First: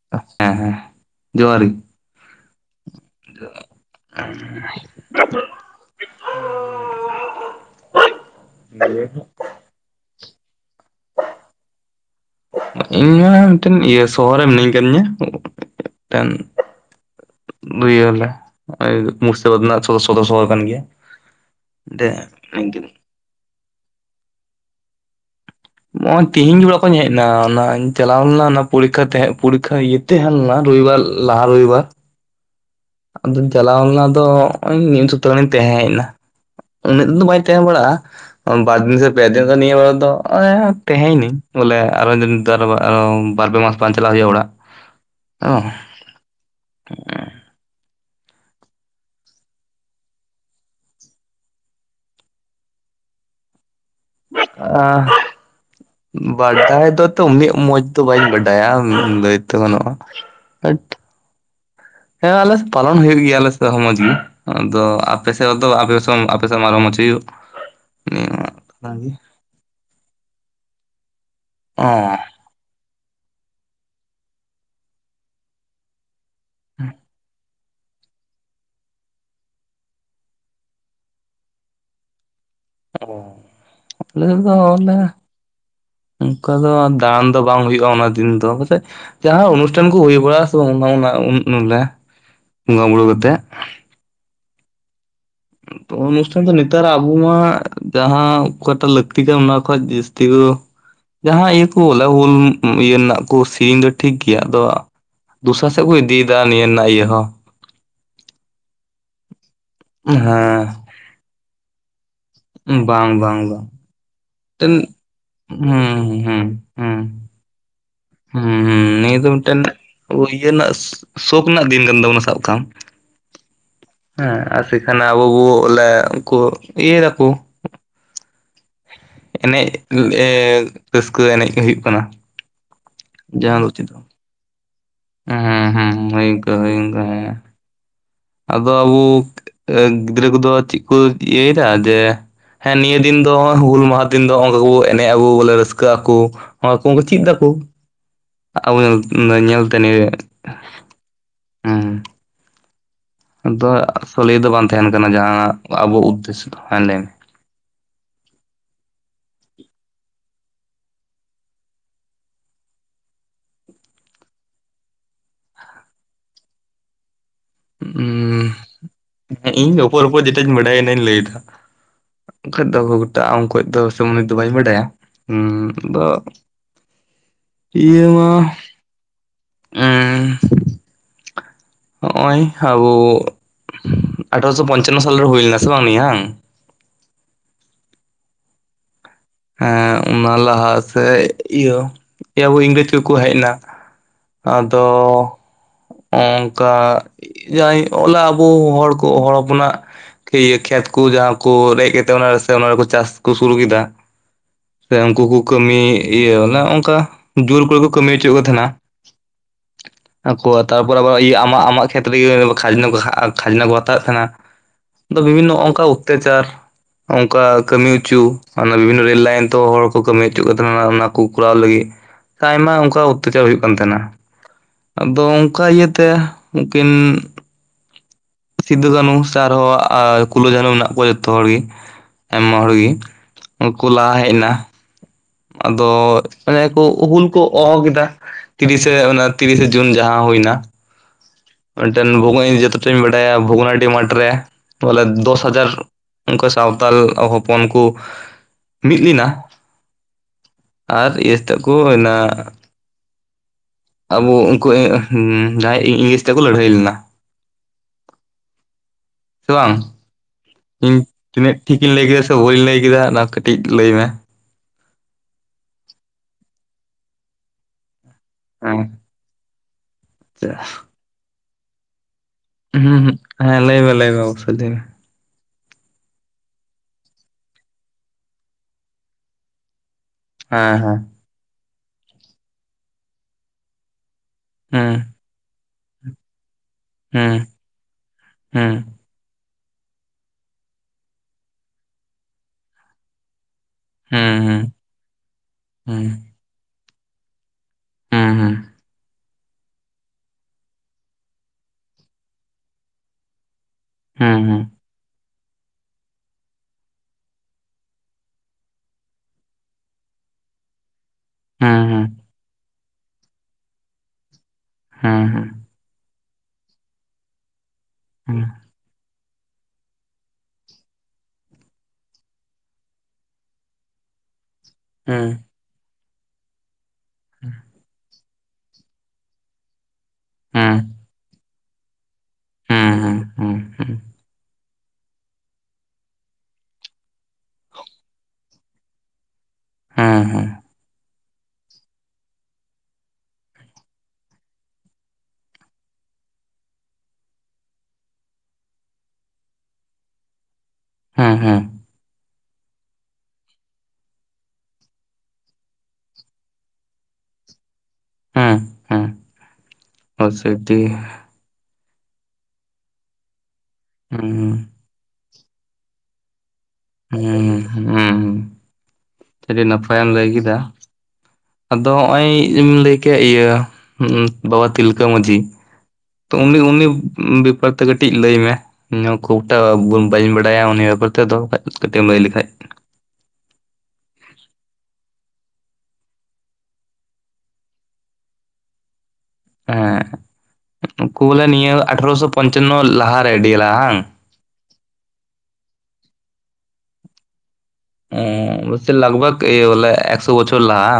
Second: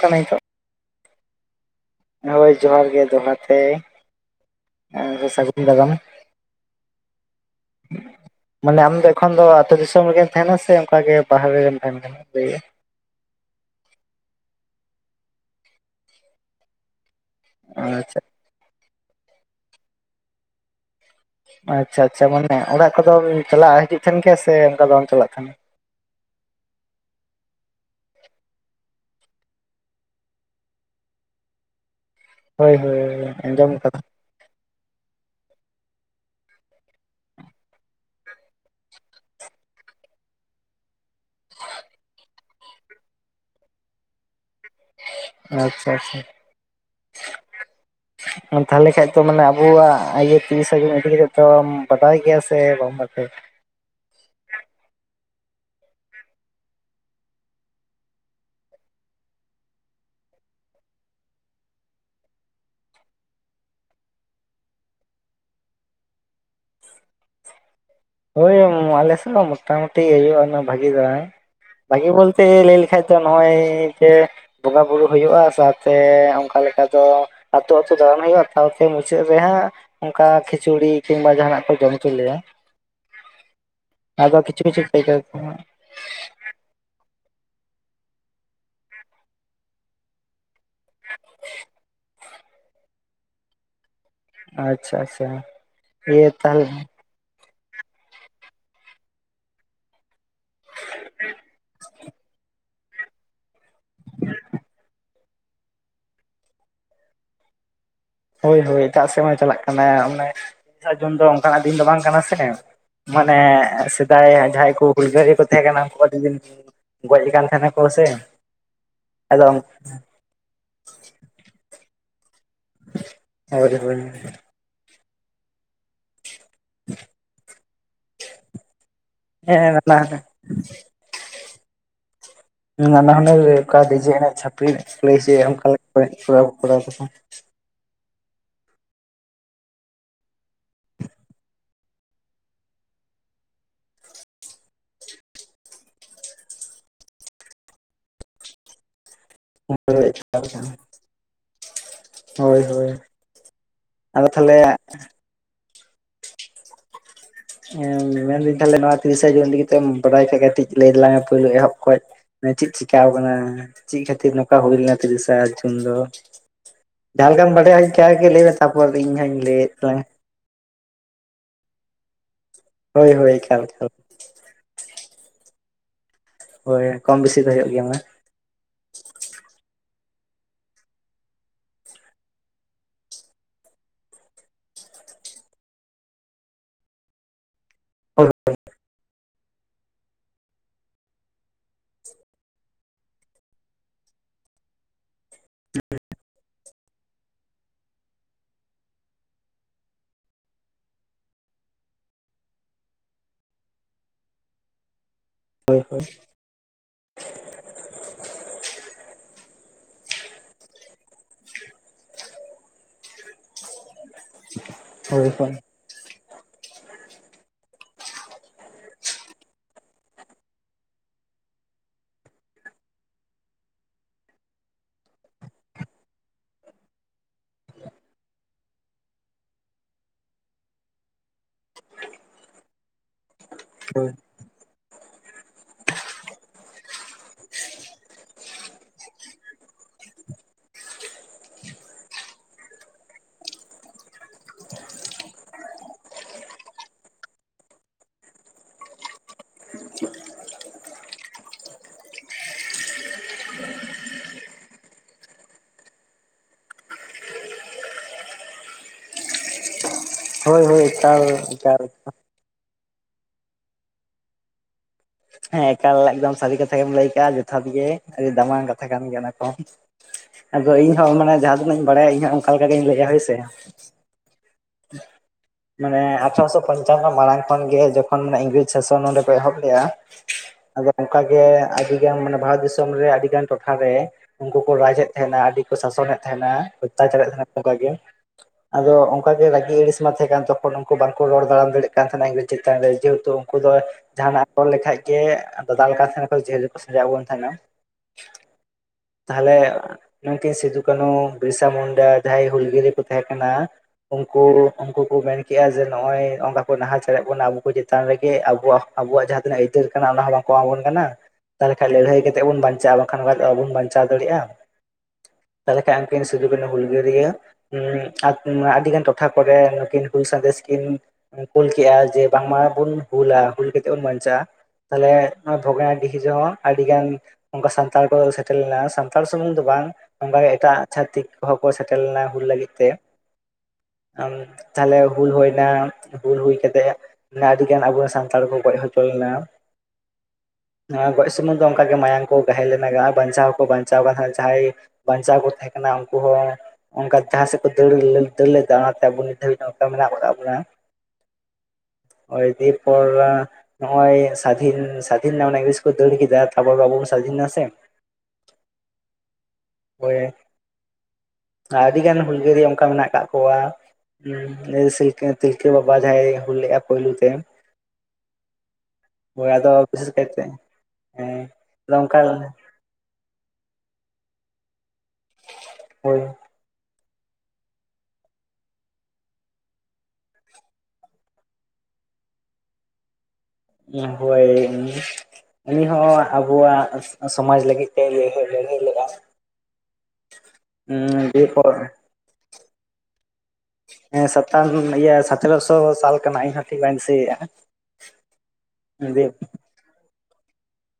ᱠᱟᱱᱟ ᱱᱤᱛᱚᱜ [unintelligible] ᱡᱚᱦᱟᱨ ᱜᱮ᱾ [unintelligible] ᱡᱚᱦᱟᱨ ᱜᱮ ᱫᱚᱲᱦᱟ ᱛᱮ᱾ [unintelligible] ᱥᱟᱹᱜᱩᱱ ᱫᱟᱨᱟᱢ᱾ ᱢᱟᱱᱮ ᱟᱢ ᱫᱚ ᱮᱠᱷᱚᱱ ᱫᱚ ᱟᱹᱛᱩ ᱫᱤᱥᱚᱢ [unintelligible] ᱚᱱᱠᱟᱜᱮ ᱵᱟᱦᱨᱮ ᱨᱮᱢ ᱛᱟᱦᱮᱱ ᱠᱟᱱᱟ ᱞᱟᱹᱭᱮᱜᱼᱟ ᱤᱧ ᱢᱟ ᱢᱤᱫᱴᱮᱱ ᱤᱭᱟᱹ ᱥᱚᱦᱚᱨ ᱨᱮ ᱢᱤᱱᱟᱹᱧ ᱠᱟᱹᱫᱤᱧᱟ᱾ ᱟᱪᱪᱷᱟ [unintelligible] [unintelligible] ᱢᱩᱨᱥᱤᱫᱟᱵᱟᱫᱽ ᱨᱮᱱᱟᱜ [unintelligible] ᱠᱟᱱ ᱜᱮᱭᱟ᱾ ᱟᱪᱪᱷᱟ ᱚᱸᱰᱮ ᱟᱪᱪᱷᱟ ᱢᱟᱱᱮ ᱢᱤᱱᱟᱹᱧ ᱠᱟᱹᱫᱤᱧᱟ ᱚᱲᱟᱜ ᱠᱚᱫᱚᱢ ᱪᱟᱞᱟᱜ ᱦᱤᱡᱩᱜ ᱠᱟᱱ ᱜᱮᱭᱟ ᱥᱮ ᱚᱱᱠᱟ ᱫᱚ ᱵᱟᱝ ᱪᱟᱞᱟᱜ ᱠᱟᱱᱟ ᱱᱚᱜ-ᱚᱭ ᱛᱤᱦᱤᱧ ᱜᱮ ᱚᱲᱟᱜ ᱠᱷᱚᱱ ᱤᱧ ᱦᱮᱡ ᱮᱱᱟ ᱚᱱᱟᱧ ᱪᱟᱞᱟᱣ ᱞᱮᱱᱟ ᱯᱚᱨᱤᱠᱠᱷᱟ ᱛᱟᱦᱮᱸ ᱯᱚᱨᱤᱠᱠᱷᱟ ᱤᱭᱟᱹ ᱛᱟᱦᱮᱸ ᱞᱮᱱᱟ ᱨᱚᱵᱤ ᱵᱟᱨ ᱞᱟᱦᱟ ᱨᱚᱵᱤ ᱵᱟᱨ ᱦᱳᱭ ᱦᱳᱭ ᱟᱫᱚ ᱟᱸᱡᱚᱢ ᱪᱟᱞᱟᱣ ᱠᱟᱫᱟ ᱞᱮᱱᱟ ᱫᱚ ᱦᱚᱜ-ᱚᱭ ᱢᱤᱫ ᱥᱩᱯᱛᱟ ᱜᱟᱱ ᱤᱧ ᱛᱟᱦᱮᱸ ᱦᱮᱡ ᱮᱱᱟ ᱩᱱᱟᱹᱜ ᱫᱤᱱ ᱫᱚ ᱵᱟᱹᱧ ᱛᱟᱦᱮᱸ ᱵᱟᱲᱟᱜᱼᱟ ᱵᱟᱨ ᱫᱤᱱ ᱥᱮ ᱯᱮ ᱫᱤᱱ ᱫᱚ ᱱᱤᱭᱟᱹ ᱵᱟᱨ ᱫᱚ ᱮᱻᱻ ᱛᱟᱦᱮᱸᱭ ᱱᱟᱹᱧ ᱵᱚᱞᱮ [unintelligible] ᱵᱟᱨ ᱯᱮ ᱢᱟᱥ ᱵᱟᱝ ᱪᱟᱞᱟᱜ ᱦᱩᱭᱩᱜ-ᱟ ᱚᱲᱟᱜ ᱟᱪᱪᱷᱟ ᱟᱪᱪᱷᱟ ᱛᱟᱦᱞᱮ ᱠᱷᱟᱱᱡ ᱛᱚ ᱢᱟᱱᱮ ᱟᱵᱚᱣᱟᱜ ᱛᱤᱱ ᱟᱡᱚᱢ ᱤᱫᱤ ᱠᱟᱛᱮᱜ ᱵᱟᱰᱟᱭ ᱜᱮᱭᱟ ᱥᱮ ᱵᱟᱢ ᱵᱟᱰᱟᱭᱟ [unintelligible] [inaudible] ᱵᱟᱰᱟᱭ ᱫᱚᱛᱚ ᱩᱱᱟᱹᱜ ᱢᱚᱸᱡᱽ ᱫᱚ ᱵᱟᱹᱧ ᱵᱟᱰᱟᱭᱟ ᱫᱟᱹᱭᱛᱮ ᱜᱟᱱᱚᱜᱼᱟ [unintelligible] ᱦᱮᱸ ᱟᱞᱮ ᱯᱟᱞᱚᱱ ᱦᱩᱭᱩᱜ ᱜᱮᱭᱟᱞᱮ ᱢᱚᱸᱡᱽ ᱜᱮ ᱟᱫᱚ ᱟᱯᱮᱥᱮᱫ ᱫᱚ ᱟᱯ ᱥᱮᱫ ᱟᱨ ᱢᱚᱡᱽ [unintelligible] ᱦᱳᱭ ᱟᱞᱮᱥ ᱢᱳᱴᱟᱢᱩᱴᱤ ᱦᱩᱭᱩᱜᱼᱟ ᱵᱷᱟᱹᱜᱤ ᱫᱟᱭ ᱵᱟᱠᱤ ᱵᱚᱞᱛᱮ ᱞᱟᱹᱭ ᱞᱮᱠᱷᱟᱭ ᱱᱚᱜᱼᱚᱭ ᱡᱮ ᱵᱚᱸᱜᱟ ᱵᱩᱨᱩ ᱦᱩᱭᱩᱜᱼᱟ ᱥᱟᱶᱛᱮ ᱚᱱᱠᱟ ᱞᱮᱠᱟ ᱫᱚ ᱟᱹᱛᱳ ᱟᱹᱛᱳ ᱫᱟᱬᱟᱱ ᱦᱩᱭᱩᱜᱼᱟ ᱥᱟᱶᱛᱮ ᱢᱩᱪᱟᱹᱫ ᱨᱮᱦᱟᱸᱜ ᱚᱱᱠᱟ ᱠᱷᱤᱪᱩᱲᱤ ᱠᱤᱢᱵᱟ ᱡᱟᱦᱟᱱᱟᱜ ᱠᱚ ᱡᱚᱢ ᱦᱚᱪᱚ ᱞᱮᱭᱟ ᱟᱞᱮ ᱟᱫᱚ ᱫᱚ ᱠᱤᱪᱷᱩ ᱠᱤᱪᱷᱩ ᱵᱚᱞᱮ ᱡᱟᱭᱜᱟ ᱠᱚ ᱚᱱᱠᱟ ᱫᱚ ᱫᱟᱬ ᱵᱟᱝ ᱦᱩᱭᱩᱜᱼᱟ ᱚᱱᱟ ᱫᱤᱱ ᱫᱚ ᱢᱟᱥᱮ ᱡᱟᱦᱟᱸ ᱚᱱᱩᱥᱴᱷᱟᱱ ᱠᱚ ᱦᱩᱭ ᱵᱟᱲᱟᱜᱼᱟ ᱥᱮ ᱵᱟᱝ ᱚᱱᱟ ᱵᱚᱞᱮ ᱵᱚᱸᱜᱟ ᱵᱩᱨᱩ ᱠᱟᱛᱮᱜ ᱟᱪᱪᱷᱟ ᱟᱪᱪᱷᱟ ᱛᱚ ᱤᱭᱟᱹ ᱚᱱᱩᱥᱴᱷᱟᱱ ᱫᱚ ᱛᱟᱦᱚᱞᱮ ᱱᱮᱛᱟᱨ ᱟᱵᱚ ᱢᱟ ᱡᱟᱦᱟᱸ ᱚᱠᱟᱴᱟᱜ ᱞᱟᱹᱠᱛᱤ ᱠᱟᱱᱟ ᱚᱱᱟ ᱠᱷᱚᱡ ᱡᱟᱹᱥᱛᱤ ᱠᱚ ᱡᱟᱦᱟᱸ ᱤᱭᱟᱹ ᱠᱚ ᱚᱞ ᱩᱞ ᱤᱭᱟᱹ ᱨᱮᱱᱟᱜ ᱠᱚ ᱥᱮᱨᱮᱧ ᱫᱚ ᱴᱷᱤᱠ ᱜᱮᱭᱟ ᱟᱫᱚ ᱫᱚᱥᱟᱨ ᱥᱮᱫ ᱠᱚ ᱤᱫᱤᱭᱮᱫᱟ ᱱᱤᱭᱟᱹ ᱨᱮᱱᱟᱜ ᱤᱭᱟᱹ ᱦᱚᱸ ᱦᱳᱭ ᱦᱳᱭ ᱮᱴᱟᱜ ᱥᱮᱫ ᱢᱟ ᱪᱟᱞᱟᱜ ᱠᱟᱱᱟ ᱚᱱᱮ ᱦᱮᱸ ᱛᱨᱤᱥᱟ ᱡᱩᱱ ᱫᱚ ᱚᱱᱠᱟᱱᱟᱜ ᱫᱤᱱ ᱫᱚ ᱵᱟᱝ ᱠᱟᱱᱟ ᱮᱸ ᱵᱟᱝ ᱢᱟᱱᱮ ᱵᱟᱝ ᱵᱟᱝ ᱥᱮᱫᱟᱭ ᱡᱟᱦᱟᱸᱭ ᱢᱤᱫᱴᱮᱱ ᱠᱚ ᱦᱩᱞᱜᱟᱹᱨ ᱨᱮ ᱠᱚ ᱛᱟᱦᱮᱸ ᱠᱟᱱᱟ ᱦᱩᱸ ᱩᱱᱠᱩᱣᱟᱜᱤᱱ ᱜᱚᱡ ᱞᱮ ᱠᱟᱱ ᱠᱷᱟᱱᱮ ᱦᱮᱸᱻᱦᱮᱸ ᱱᱤᱭᱟᱹ ᱫᱚ ᱢᱤᱫᱴᱮᱱ ᱤᱭᱟᱹ ᱨᱮᱱᱟᱜ ᱥᱩᱠ ᱨᱮᱱᱟᱜ ᱫᱤᱱ ᱠᱟᱱ ᱛᱟᱵᱚᱱᱟ ᱥᱟᱵ ᱦᱮᱸ ᱦᱳᱭ ᱦᱳᱭ ᱟᱨ ᱥᱮᱠᱷᱟᱱ ᱟᱵᱚ [unintelligible] ᱠᱚ ᱤᱭᱟᱹ ᱨᱟ ᱠᱚ ᱮᱱᱮᱡ ᱦᱮᱸ ᱚᱱᱟ ᱮ ᱨᱟᱹᱥᱠᱟᱹ ᱜᱮ ᱮᱱᱮᱡ ᱦᱩᱭᱩᱜ ᱠᱟᱱᱟ ᱱᱟᱱᱟ ᱦᱩᱱᱟᱹᱨ ᱡᱟᱦᱟᱸ ᱫᱚ ᱪᱮᱫ [unintelligible] ᱞᱟᱹᱭᱼᱟ ᱚᱱᱠᱟ ᱦᱩᱸ ᱦᱩᱸ ᱦᱩᱭ ᱚᱱᱠᱟ ᱦᱩᱭ ᱚᱱᱠᱟ [unintelligible] ᱦᱮᱸ ᱟᱫᱚ ᱟᱵᱚ ᱜᱤᱫᱽᱨᱟᱹ ᱠᱚᱫᱚ ᱪᱮᱫ ᱠᱚ ᱤᱭᱟᱹᱭᱮᱫᱟ ᱡᱮ ᱦᱮᱸ ᱱᱤᱭᱟᱹ ᱫᱤᱱ ᱫᱚ ᱦᱩᱞ ᱢᱟᱦᱟ ᱫᱤᱱ ᱫᱚᱠᱟ ᱮᱱᱮᱡ ᱟᱵᱚ ᱵᱚᱞᱮ ᱨᱟᱹᱥᱠᱟᱹᱜ ᱟᱠᱚ ᱩᱱᱠᱩ ᱪᱮᱫ ᱫᱟᱠᱚ [unintelligible] ᱧᱮᱞ ᱛᱮ ᱱᱤᱭᱟᱹ ᱦᱮᱸ ᱦᱳᱭ ᱦᱳᱭ ᱟᱫᱚ ᱟᱫᱚ ᱥᱚᱞᱟᱹᱭᱮ ᱫᱚ ᱛᱟᱦᱚᱞᱮ ᱵᱟᱝ ᱛᱟᱦᱮᱱ ᱠᱟᱱᱟ ᱡᱟᱦᱟᱸ ᱟᱵᱚ ᱩᱫᱽᱫᱮᱥᱥᱚ [inaudible] ᱞᱟᱹᱭᱢᱮ ᱸ ᱢᱮᱱᱫᱟᱹᱧ ᱛᱟᱦᱞᱮ ᱱᱚᱣᱟ ᱛᱤᱨᱤᱥᱟ ᱡᱩᱱ ᱞᱟᱹᱜᱤᱫ ᱛᱮᱢ ᱵᱟᱲᱟᱭ ᱠᱷᱟᱡ ᱠᱟᱹᱴᱤᱡ ᱞᱟᱹᱭ ᱛᱟᱞᱟᱝᱟ ᱯᱳᱭᱞᱳ ᱮᱦᱚᱵ ᱠᱷᱚᱱ ᱢᱟᱱ ᱪᱮᱫ ᱪᱤᱠᱠᱟᱣ ᱠᱟᱱᱟ ᱪᱮᱫ ᱠᱷᱟᱹᱛᱤᱨ ᱱᱚᱝᱠᱟ ᱦᱩᱭ ᱞᱮᱱᱟ ᱛᱤᱨᱤᱥᱟ ᱡᱩᱱ ᱫᱚ ᱡᱟᱦᱟᱸ ᱞᱮᱠᱟᱢ ᱵᱟᱰᱟᱭᱟ ᱜᱳᱢᱠᱮ ᱢᱮ [inaudible] ᱛᱟᱨᱯᱚᱨ ᱤᱧ ᱦᱚᱧ ᱦᱮᱸ ᱞᱟᱹᱭᱮᱫ ᱛᱟᱞᱟᱝ ᱟ ᱤᱧ ᱞᱟᱹᱭ ᱫᱟ ᱩᱱᱟᱹᱜ ᱫᱚ ᱦᱳᱭ ᱜᱚᱴᱟ ᱦᱳᱭ ᱩᱱ ᱮᱠᱟᱞ ᱫᱚ ᱮᱠᱟᱞ ᱥᱚᱢ ᱫᱚ ᱵᱟᱹᱧ ᱵᱟᱰᱟᱭᱟ ᱦᱳᱭ ᱠᱚᱢ ᱵᱮᱥᱤ ᱫᱚ ᱦᱩᱭᱩᱜ ᱜᱮᱭᱟ ᱤᱭᱟᱹ ᱢᱟ [inaudible] ᱦᱮ [unintelligible] ᱦᱚᱸᱜᱼᱚᱭ ᱟᱵᱚ ᱟᱴᱷᱨᱚᱥᱚ ᱯᱚᱧᱪᱟᱱᱱᱚ ᱥᱟᱞᱨᱮ ᱦᱩᱭ ᱞᱮᱱᱟ ᱥᱮ ᱵᱟᱝ ᱦᱳᱭᱻᱳᱭ ᱦᱮᱸ ᱚᱱᱟ ᱞᱟᱦᱟ ᱥᱮ ᱤᱭᱟᱹᱵᱚ ᱤᱝᱨᱮᱡᱽ ᱠᱚ ᱦᱮᱡ ᱮᱱᱟ ᱟᱫᱚ ᱚᱱᱠᱟ ᱡᱟᱦᱟᱸᱭ ᱟᱵᱚ ᱦᱚᱲ ᱠᱚ, ᱦᱚᱲ ᱦᱚᱯᱚᱱᱟᱜ ᱠᱷᱮᱛ ᱠᱚ ᱡᱟᱦᱟᱸ ᱠᱚ ᱨᱮᱡ ᱠᱟᱛᱮᱜ ᱚᱱᱟᱠᱚ ᱪᱟᱥ ᱠᱚ ᱥᱩᱨᱩ ᱠᱮᱫᱟ ᱥᱮ ᱩᱱᱠᱩ ᱠᱚ ᱠᱟᱹᱢᱤ ᱦᱳᱭ ᱦᱳᱭ ᱤᱭᱟᱹ ᱚᱱᱮ ᱚᱱᱠᱟ ᱡᱳᱨ ᱠᱚᱨᱮ ᱠᱚ ᱠᱟᱹᱢᱤ ᱦᱚᱪᱚᱭᱮᱫ ᱠᱚ ᱛᱟᱦᱮᱱᱟ᱾ [unintelligible] ᱟᱠᱚ ᱛᱟᱨᱯᱚᱨ ᱟᱵᱟᱨ ᱟᱢᱟᱜ ᱠᱷᱮᱛᱨᱮᱜᱮ ᱠᱷᱟᱡᱽᱱᱟ, ᱠᱷᱟᱡᱽᱱᱟ ᱠᱚ ᱦᱟᱛᱟᱣ ᱮᱫ ᱛᱟᱦᱮᱱᱟ᱾ ᱟᱫᱚ ᱦᱳᱭ ᱵᱤᱵᱷᱤᱱᱱᱚ ᱦᱚᱜ ᱠᱟ ᱚᱛᱛᱮᱪᱟᱨ ᱚᱱᱠᱟ ᱠᱟᱹᱢᱤ ᱦᱚᱪᱚ ᱵᱤᱵᱷᱤᱱᱱᱚ ᱨᱮᱹᱞ ᱞᱟᱭᱤᱱ ᱛᱚ ᱦᱚᱲ ᱠᱚ ᱠᱟᱹᱢᱤ ᱦᱚᱪᱚ ᱠᱟᱱ ᱛᱟᱦᱮᱱᱟ᱾ ᱚᱱᱟ ᱠᱚ ᱠᱚᱨᱟᱣ ᱞᱟᱹᱜᱤᱫ ᱟᱭᱢᱟ ᱚᱝᱠᱟ ᱚᱛᱛᱟᱪᱟᱨ ᱦᱩᱭᱩᱜ ᱠᱟᱱ ᱛᱟᱦᱮᱱᱟ᱾ ᱟᱫᱚ ᱚᱱᱠᱟ ᱤᱭᱟᱹᱛᱮ ᱩᱱᱠᱤᱱ ᱥᱤᱫᱩ - ᱠᱟᱹᱱᱩ ᱥᱮ ᱟᱨᱦᱚᱸ ᱠᱩᱞᱳ - ᱡᱷᱟᱱᱚ ᱢᱮᱱᱟᱜ ᱠᱚᱣᱟ᱾ ᱡᱚᱛᱚ ᱦᱚᱲ ᱜᱤ ᱟᱭᱢᱟ ᱦᱚᱲᱜᱤ᱾ ᱩᱱᱠᱩ ᱦᱳᱭ ᱞᱟᱦᱟ ᱦᱮᱡ ᱮᱱᱟ ᱟᱫᱚ ᱚᱱᱮ ᱠᱚ ᱦᱩᱞ ᱠᱚ ᱦᱚᱦᱚ ᱠᱮᱫᱟ ᱛᱤᱨᱤᱥᱮ ᱛᱤᱨᱤᱥᱮ ᱡᱩᱱ ᱡᱟᱦᱟᱸ ᱦᱩᱭᱱᱟ ᱢᱤᱫᱴᱮᱱ ᱵᱷᱩᱜᱽ ᱡᱚᱛᱚᱴᱟ ᱤᱧ ᱵᱟᱰᱟᱭᱟ ᱵᱷᱚᱜᱽᱱᱟᱰᱤ ᱢᱟᱴᱷᱨᱮ ᱵᱚᱞᱮ ᱫᱚᱥ ᱦᱟᱡᱟᱨ ᱚᱱᱠᱟ ᱥᱟᱶᱛᱟᱞ ᱦᱚᱯᱚᱱ ᱠᱚ ᱢᱤᱫ ᱞᱮᱱᱟ᱾ ᱟᱨ ᱤᱭᱟᱹᱛᱮᱫ ᱠᱩ ᱱᱟ ᱟᱵᱚ ᱩᱱᱠᱩ ᱡᱟᱦᱟᱸᱭ ᱤᱝᱞᱤᱥ ᱛᱮᱠᱚ ᱞᱟᱹᱲᱦᱟᱹᱭ ᱞᱮᱱᱟ᱾ ᱥᱮ ᱵᱟᱝ! ᱦᱳᱭ ᱦᱳᱭ ᱤᱧ ᱮᱠᱟᱞ ᱛᱤᱱᱟᱹᱜ ᱮᱠᱟᱞ ᱴᱷᱤᱠᱤᱧ ᱞᱟᱹᱭ ᱠᱮᱫᱟ ᱥᱮ ᱵᱟᱹᱧ ᱞᱟᱹᱭ ᱠᱮᱫᱟ ᱚᱱᱟ ᱠᱟᱹᱴᱤᱡ ᱞᱟᱹᱭ ᱢᱮ? ᱦᱮᱸ ᱮᱠᱟᱞ ᱮᱠᱫᱚᱢ ᱥᱟᱹᱨᱤ ᱠᱟᱛᱷᱟ ᱜᱮᱢ ᱞᱟᱹᱭ ᱠᱟᱜᱼᱟ, ᱡᱚᱛᱷᱟᱛ ᱜᱮ ᱟᱹᱰᱤ ᱫᱟᱢᱟᱱ ᱠᱟᱛᱷᱟ ᱟᱪᱪᱷᱟ ᱠᱟᱱ ᱜᱮᱭᱟ ᱚᱱᱟ ᱠᱚ ᱟᱫᱚ ᱤᱧ ᱦᱚᱸ ᱢᱟᱱᱮ ᱡᱟᱦᱟᱸ ᱛᱤᱱᱟᱹᱜ ᱤᱧ ᱵᱟᱲᱟᱭᱟ ᱤᱧ ᱦᱚᱸ ᱚᱱᱠᱟ ᱞᱮᱠᱟ ᱜᱤᱧ ᱦᱩᱸ ᱞᱟᱹᱭᱟ ᱦᱩᱸ ᱦᱳᱭᱥᱮ ᱦᱮᱸ ᱞᱟᱹᱭ ᱞᱟᱹᱭ ᱚᱵᱚᱥᱛᱟ ᱞᱟᱹᱭ ᱢᱮ ᱢᱟᱱᱮ ᱟᱴᱷᱨᱚᱥᱚ ᱯᱚᱧᱪᱟᱱᱱᱚ ᱢᱟᱲᱟᱝ ᱠᱷᱚᱱᱜᱮ ᱡᱚᱠᱷᱚᱱ ᱢᱟᱱᱮ ᱤᱝᱨᱮᱡᱽ ᱥᱟᱥᱚᱱ ᱱᱚᱰᱮ ᱮᱦᱚᱵ ᱞᱮ-ᱟ᱾ ᱟᱫᱚ ᱦᱮᱸ ᱚᱱᱠᱟ ᱜᱮ ᱟᱹᱰᱤᱜᱟᱱ ᱢᱟᱱᱮ ᱵᱷᱟᱨᱚᱛ ᱫᱤᱥᱚᱢ ᱨᱮ ᱟᱹᱰᱤᱜᱟᱱ ᱴᱚᱴᱷᱟ ᱨᱮ ᱩᱱᱠᱩ ᱠᱚ ᱦᱮᱸ ᱨᱟᱡ ᱮᱫ ᱛᱟᱦᱮᱱᱟ᱾ ᱟᱹᱰᱤ ᱠᱚ ᱥᱟᱥᱚᱱᱮᱫ ᱛᱟᱦᱮᱱᱟ᱾ ᱚᱛᱛᱭᱟ - ᱪᱟᱨᱮᱫ ᱦᱩᱸ ᱱᱟ ᱚᱱᱠᱟ ᱜᱮ ᱦᱩᱸ ᱟᱫᱚ ᱚᱱᱠᱟ ᱜᱮ ᱨᱟᱹᱜᱤ - ᱟᱹᱲᱤᱥ ᱢᱟ ᱛᱟᱦᱮᱸ ᱠᱟᱱ ᱛᱚᱠᱷᱚᱱ ᱩᱱᱠᱩ ᱵᱟᱝᱠᱚ ᱨᱚᱲ ᱫᱟᱲᱟᱢ ᱫᱟᱲᱮᱭᱟᱜ ᱠᱟᱱ ᱛᱟᱦᱮᱱᱟ ᱤᱝᱨᱮᱡ ᱪᱮᱛᱟᱱ ᱨᱮ ᱡᱮᱦᱤᱛᱩ ᱩᱱᱠᱩ ᱫᱚ ᱦᱩᱸ ᱡᱟᱦᱟᱱᱟᱜ ᱦᱩᱸ ᱨᱚᱲ ᱞᱮᱠᱷᱟᱡ ᱜᱮ ᱫᱟᱫᱟᱞ ᱦᱩᱸ ᱠᱟᱱ ᱛᱟᱦᱮᱱᱟ ᱠᱚ ᱡᱤᱭᱟᱹᱞᱤ ᱫᱟᱵᱟᱣ ᱵᱚᱱ ᱛᱟᱦᱮᱱᱟ᱾ ᱦᱩᱸ ᱦᱩᱸ ᱦᱩᱸ ᱦᱩᱸ ᱦᱩᱸ ᱦᱩᱸ ᱦᱩᱸ ᱦᱩᱸ ᱦᱩᱸ ᱦᱩᱸ ᱦᱩᱸ ᱦᱩᱸ ᱦᱩᱸ ᱦᱩᱸ ᱦᱩᱸ ᱦᱩᱸ ᱦᱩᱸ [inaudible] ᱛᱟᱦᱚᱞᱮ ᱱᱩᱠᱤᱱ ᱥᱤᱫᱩ - ᱠᱟᱹᱱᱩ, ᱵᱤᱨᱥᱟᱹ ᱢᱩᱱᱰᱟ ᱡᱟᱦᱟᱸᱭ ᱦᱩᱞᱜᱟᱹᱨᱤᱭᱟᱹ ᱠᱚ ᱛᱟᱦᱮᱸ ᱠᱟᱱᱟ᱾ ᱩᱱᱠᱩ ᱩᱱᱠᱩ ᱠᱚ ᱢᱮᱱ ᱠᱮᱜᱼᱟ ᱡᱮ ᱱᱚᱜᱼᱚᱭ ᱱᱚᱝᱠᱟ ᱠᱚ ᱱᱟᱦᱟᱪᱟᱨᱮᱫ ᱵᱚᱱᱟ ᱟᱵᱚ ᱠᱚ ᱪᱮᱛᱟᱱ ᱨᱮᱜᱮ ᱟᱵᱚᱣᱟᱜ ᱟᱵᱚᱣᱟᱜ ᱡᱟᱦᱟᱸ ᱛᱤᱱᱟᱹᱜ ᱟᱹᱭᱫᱟᱹᱨ ᱠᱟᱱᱟ ᱚᱱᱟ ᱦᱚᱸ ᱵᱟᱝ ᱠᱚ ᱢᱟᱵᱚᱱ ᱠᱟᱱᱟ ᱛᱟᱦᱚᱞᱮ ᱠᱷᱟᱱ ᱦᱩᱸ ᱞᱟᱹᱲᱦᱟᱹᱭ ᱠᱟᱛᱮᱫ ᱵᱚᱱ ᱵᱟᱧᱪᱟᱜᱼᱟ ᱵᱟᱠᱷᱟᱱ ᱫᱚ ᱵᱟᱵᱚᱱ ᱵᱟᱧᱪᱟᱣ ᱫᱟᱲᱮᱭᱟᱜᱼᱟ ᱦᱮᱸ ᱦᱮᱸ ᱠᱤᱱ ᱥᱤᱫᱩ ᱠᱟᱹᱱᱦᱩ ᱦᱩᱞᱜᱟᱹᱨᱤᱭᱟᱹ ᱩᱸ ᱟᱹᱰᱤ ᱜᱟᱱ ᱴᱚᱴᱷᱟ ᱠᱚᱨᱮ ᱱᱩᱠᱤᱱ ᱦᱩᱞ ᱥᱟᱸᱫᱮᱥ ᱠᱤᱱ ᱠᱩᱞ ᱠᱮᱜᱼᱟ ᱡᱮ ᱵᱟᱝᱢᱟ ᱵᱚᱱ ᱦᱩᱞᱟ ᱦᱩᱞ ᱠᱟᱛᱮᱫ ᱵᱚᱱ ᱵᱟᱧᱪᱟᱜᱼᱟ ᱛᱟᱦᱚᱞᱮ ᱱᱚᱣᱟ ᱵᱷᱚᱜᱽᱱᱟᱰᱤᱦᱤ ᱨᱮ ᱦᱚᱸ ᱟᱹᱰᱤ ᱜᱟᱱ ᱚᱱᱠᱟ ᱥᱟᱱᱛᱟᱲ ᱠᱚ ᱥᱮ ᱥᱮᱴᱮᱨ ᱞᱮᱱᱟ ᱥᱟᱱᱛᱟᱲ ᱥᱩᱢᱩᱝ ᱫᱚ ᱵᱟᱝ ᱚᱱᱠᱟ ᱜᱮ ᱮᱴᱟᱜ ᱪᱷᱟᱹᱛᱤᱠ ᱠᱚᱦᱚᱸ ᱠᱚ ᱥᱮᱴᱮᱨ ᱞᱮᱱᱟ ᱦᱩᱞ ᱞᱟᱹᱜᱤᱫ ᱛᱮ ᱟᱢ ᱛᱟᱦᱚᱞᱮ ᱦᱩᱞ ᱦᱩᱭᱮᱱᱟ ᱦᱩᱞ ᱦᱩᱭ ᱠᱟᱛᱮᱜ ᱟᱹᱰᱤᱜᱟᱱ ᱟᱵᱚ ᱥᱟᱱᱛᱟᱲ ᱠᱚ ᱜᱚᱡ ᱦᱚᱪᱚ ᱞᱮᱱᱟ ᱦᱩᱸ ᱦᱩᱸ ᱜᱚᱡ ᱥᱩᱢᱩᱝ ᱫᱚ ᱚᱱᱠᱟ ᱜᱮ ᱢᱟᱭᱟᱢ ᱠᱚ ᱵᱟᱦᱮᱞ ᱞᱮᱱᱟ ᱵᱟᱧᱪᱟᱣ ᱦᱚᱸᱠᱚ ᱵᱟᱧᱪᱟᱣ ᱠᱟᱱ ᱡᱟᱦᱟᱸᱭ ᱵᱟᱧᱪᱟᱣ ᱠᱚ ᱛᱟᱦᱮᱸ ᱠᱟᱱᱟ ᱩᱱᱠᱩ ᱦᱚᱲ ᱚᱱᱠᱟ ᱡᱟᱦᱟᱸ ᱥᱮᱫ ᱠᱚ ᱫᱟᱹᱲ ᱫᱟᱹᱲ ᱞᱮᱫᱟ ᱚᱱᱟᱛᱮ ᱟᱵᱚ ᱱᱤᱛ ᱫᱷᱟᱹᱵᱤᱡ ᱱᱚᱝᱠᱟ ᱢᱮᱱᱟᱜ ᱟᱠᱟᱫ ᱵᱚᱱᱟ ᱦᱩᱸ ᱦᱩᱸ ᱫᱤᱭᱯᱚᱨ ᱱᱚᱜᱚᱭ ᱥᱟᱫᱷᱤᱱ ᱥᱟᱫᱷᱤᱱ ᱮᱱᱟᱝ ᱮᱱᱮ ᱠᱚ ᱫᱟᱹᱲ ᱠᱮᱫᱟ ᱛᱟᱨᱯᱚᱨ ᱟᱵᱚᱵᱚᱱ ᱥᱟᱫᱷᱤᱱ ᱮᱱᱟ ᱥᱮ ᱦᱩᱸ ᱦᱩᱸ ᱥᱫᱤ ᱟᱹᱰᱤ ᱜᱟᱱ ᱦᱩᱞᱜᱟᱹᱨᱤᱭᱟᱹ ᱚᱱᱠᱟ ᱢᱮᱱᱟᱜ ᱟᱠᱟᱫ ᱠᱚᱣᱟ ᱦᱩᱸ ᱥᱤᱞᱠᱟᱹ ᱛᱤᱞᱠᱟᱹ ᱵᱟᱵᱟ ᱡᱟᱦᱟᱭ ᱦᱩᱞ ᱞᱮᱜᱼᱟ ᱦᱩᱸ ᱦᱩᱸ ᱦᱳᱭ ᱟᱹᱰᱤ ᱟᱫᱚ ᱱᱟᱯᱟᱭ ᱮᱢ ᱵᱤᱥᱮᱥ ᱞᱟᱹᱭ ᱠᱟᱭᱛᱮ ᱠᱮᱫᱟ ᱦᱮᱸ ᱟᱫᱚ ᱦᱚᱜ ᱚᱱᱠᱟ ᱚᱭ ᱡᱮᱢ ᱞᱟᱹᱭᱠᱮᱜ ᱤᱭᱟᱹ ᱵᱟᱵᱟ ᱛᱤᱞᱠᱟᱹ ᱢᱟᱡᱷᱤ ᱦᱳᱭ ᱩᱱᱤ ᱩᱱᱤ ᱵᱮᱯᱟᱨ ᱛᱮᱫ ᱠᱟᱹᱴᱤᱡ ᱞᱟᱹᱭ ᱢᱮ ᱤᱧ ᱠᱷᱩᱵᱴᱟᱜ ᱵᱟᱹᱧ ᱵᱟᱲᱟᱭᱟ ᱩᱱᱤ ᱵᱮᱯᱟᱨ ᱛᱚ ᱠᱟᱹᱴᱤᱡ ᱮᱢ ᱞᱟᱹᱭ ᱞᱟᱹᱭ ᱞᱮᱠᱷᱟᱡ ᱦᱳᱭ ᱩᱱᱤ ᱦᱚᱸ ᱟᱵᱚᱣᱟᱜ ᱥᱚᱢᱟᱡᱽ ᱞᱟᱹᱜᱤᱫ ᱛᱮᱭ ᱞᱟᱹᱲᱦᱟᱹᱭ, ᱞᱟᱹᱲᱦᱟᱹᱭ ᱞᱮᱫᱟ᱾ ᱦᱮᱸ ᱩᱱᱠᱩ ᱵᱚᱞᱮ ᱱᱤᱭᱟᱹ ᱫᱤᱭᱮᱯᱚᱨ ᱟᱴᱷᱨᱚᱥᱚ ᱯᱚᱧᱪᱟᱱᱱᱚ ᱞᱟᱦᱟᱨ ᱰᱤᱞᱟᱝ ᱦᱮᱸ ᱥᱟᱛᱟᱢ ᱤᱭᱟᱹ ᱥᱚᱛᱨᱚ ᱥᱚ ᱥᱟᱞ ᱠᱟᱱᱟ ᱤᱧᱦᱚ ᱴᱷᱤᱠ ᱵᱟᱸᱧ ᱫᱤᱥᱟᱹᱭᱮᱜᱟ᱾ ᱩ ᱞᱟᱜ - ᱵᱷᱟᱜ ᱤᱭᱟᱹ ᱵᱚᱞᱮ ᱮᱠᱥᱚ ᱵᱚᱪᱚᱨ ᱞᱟᱦᱟ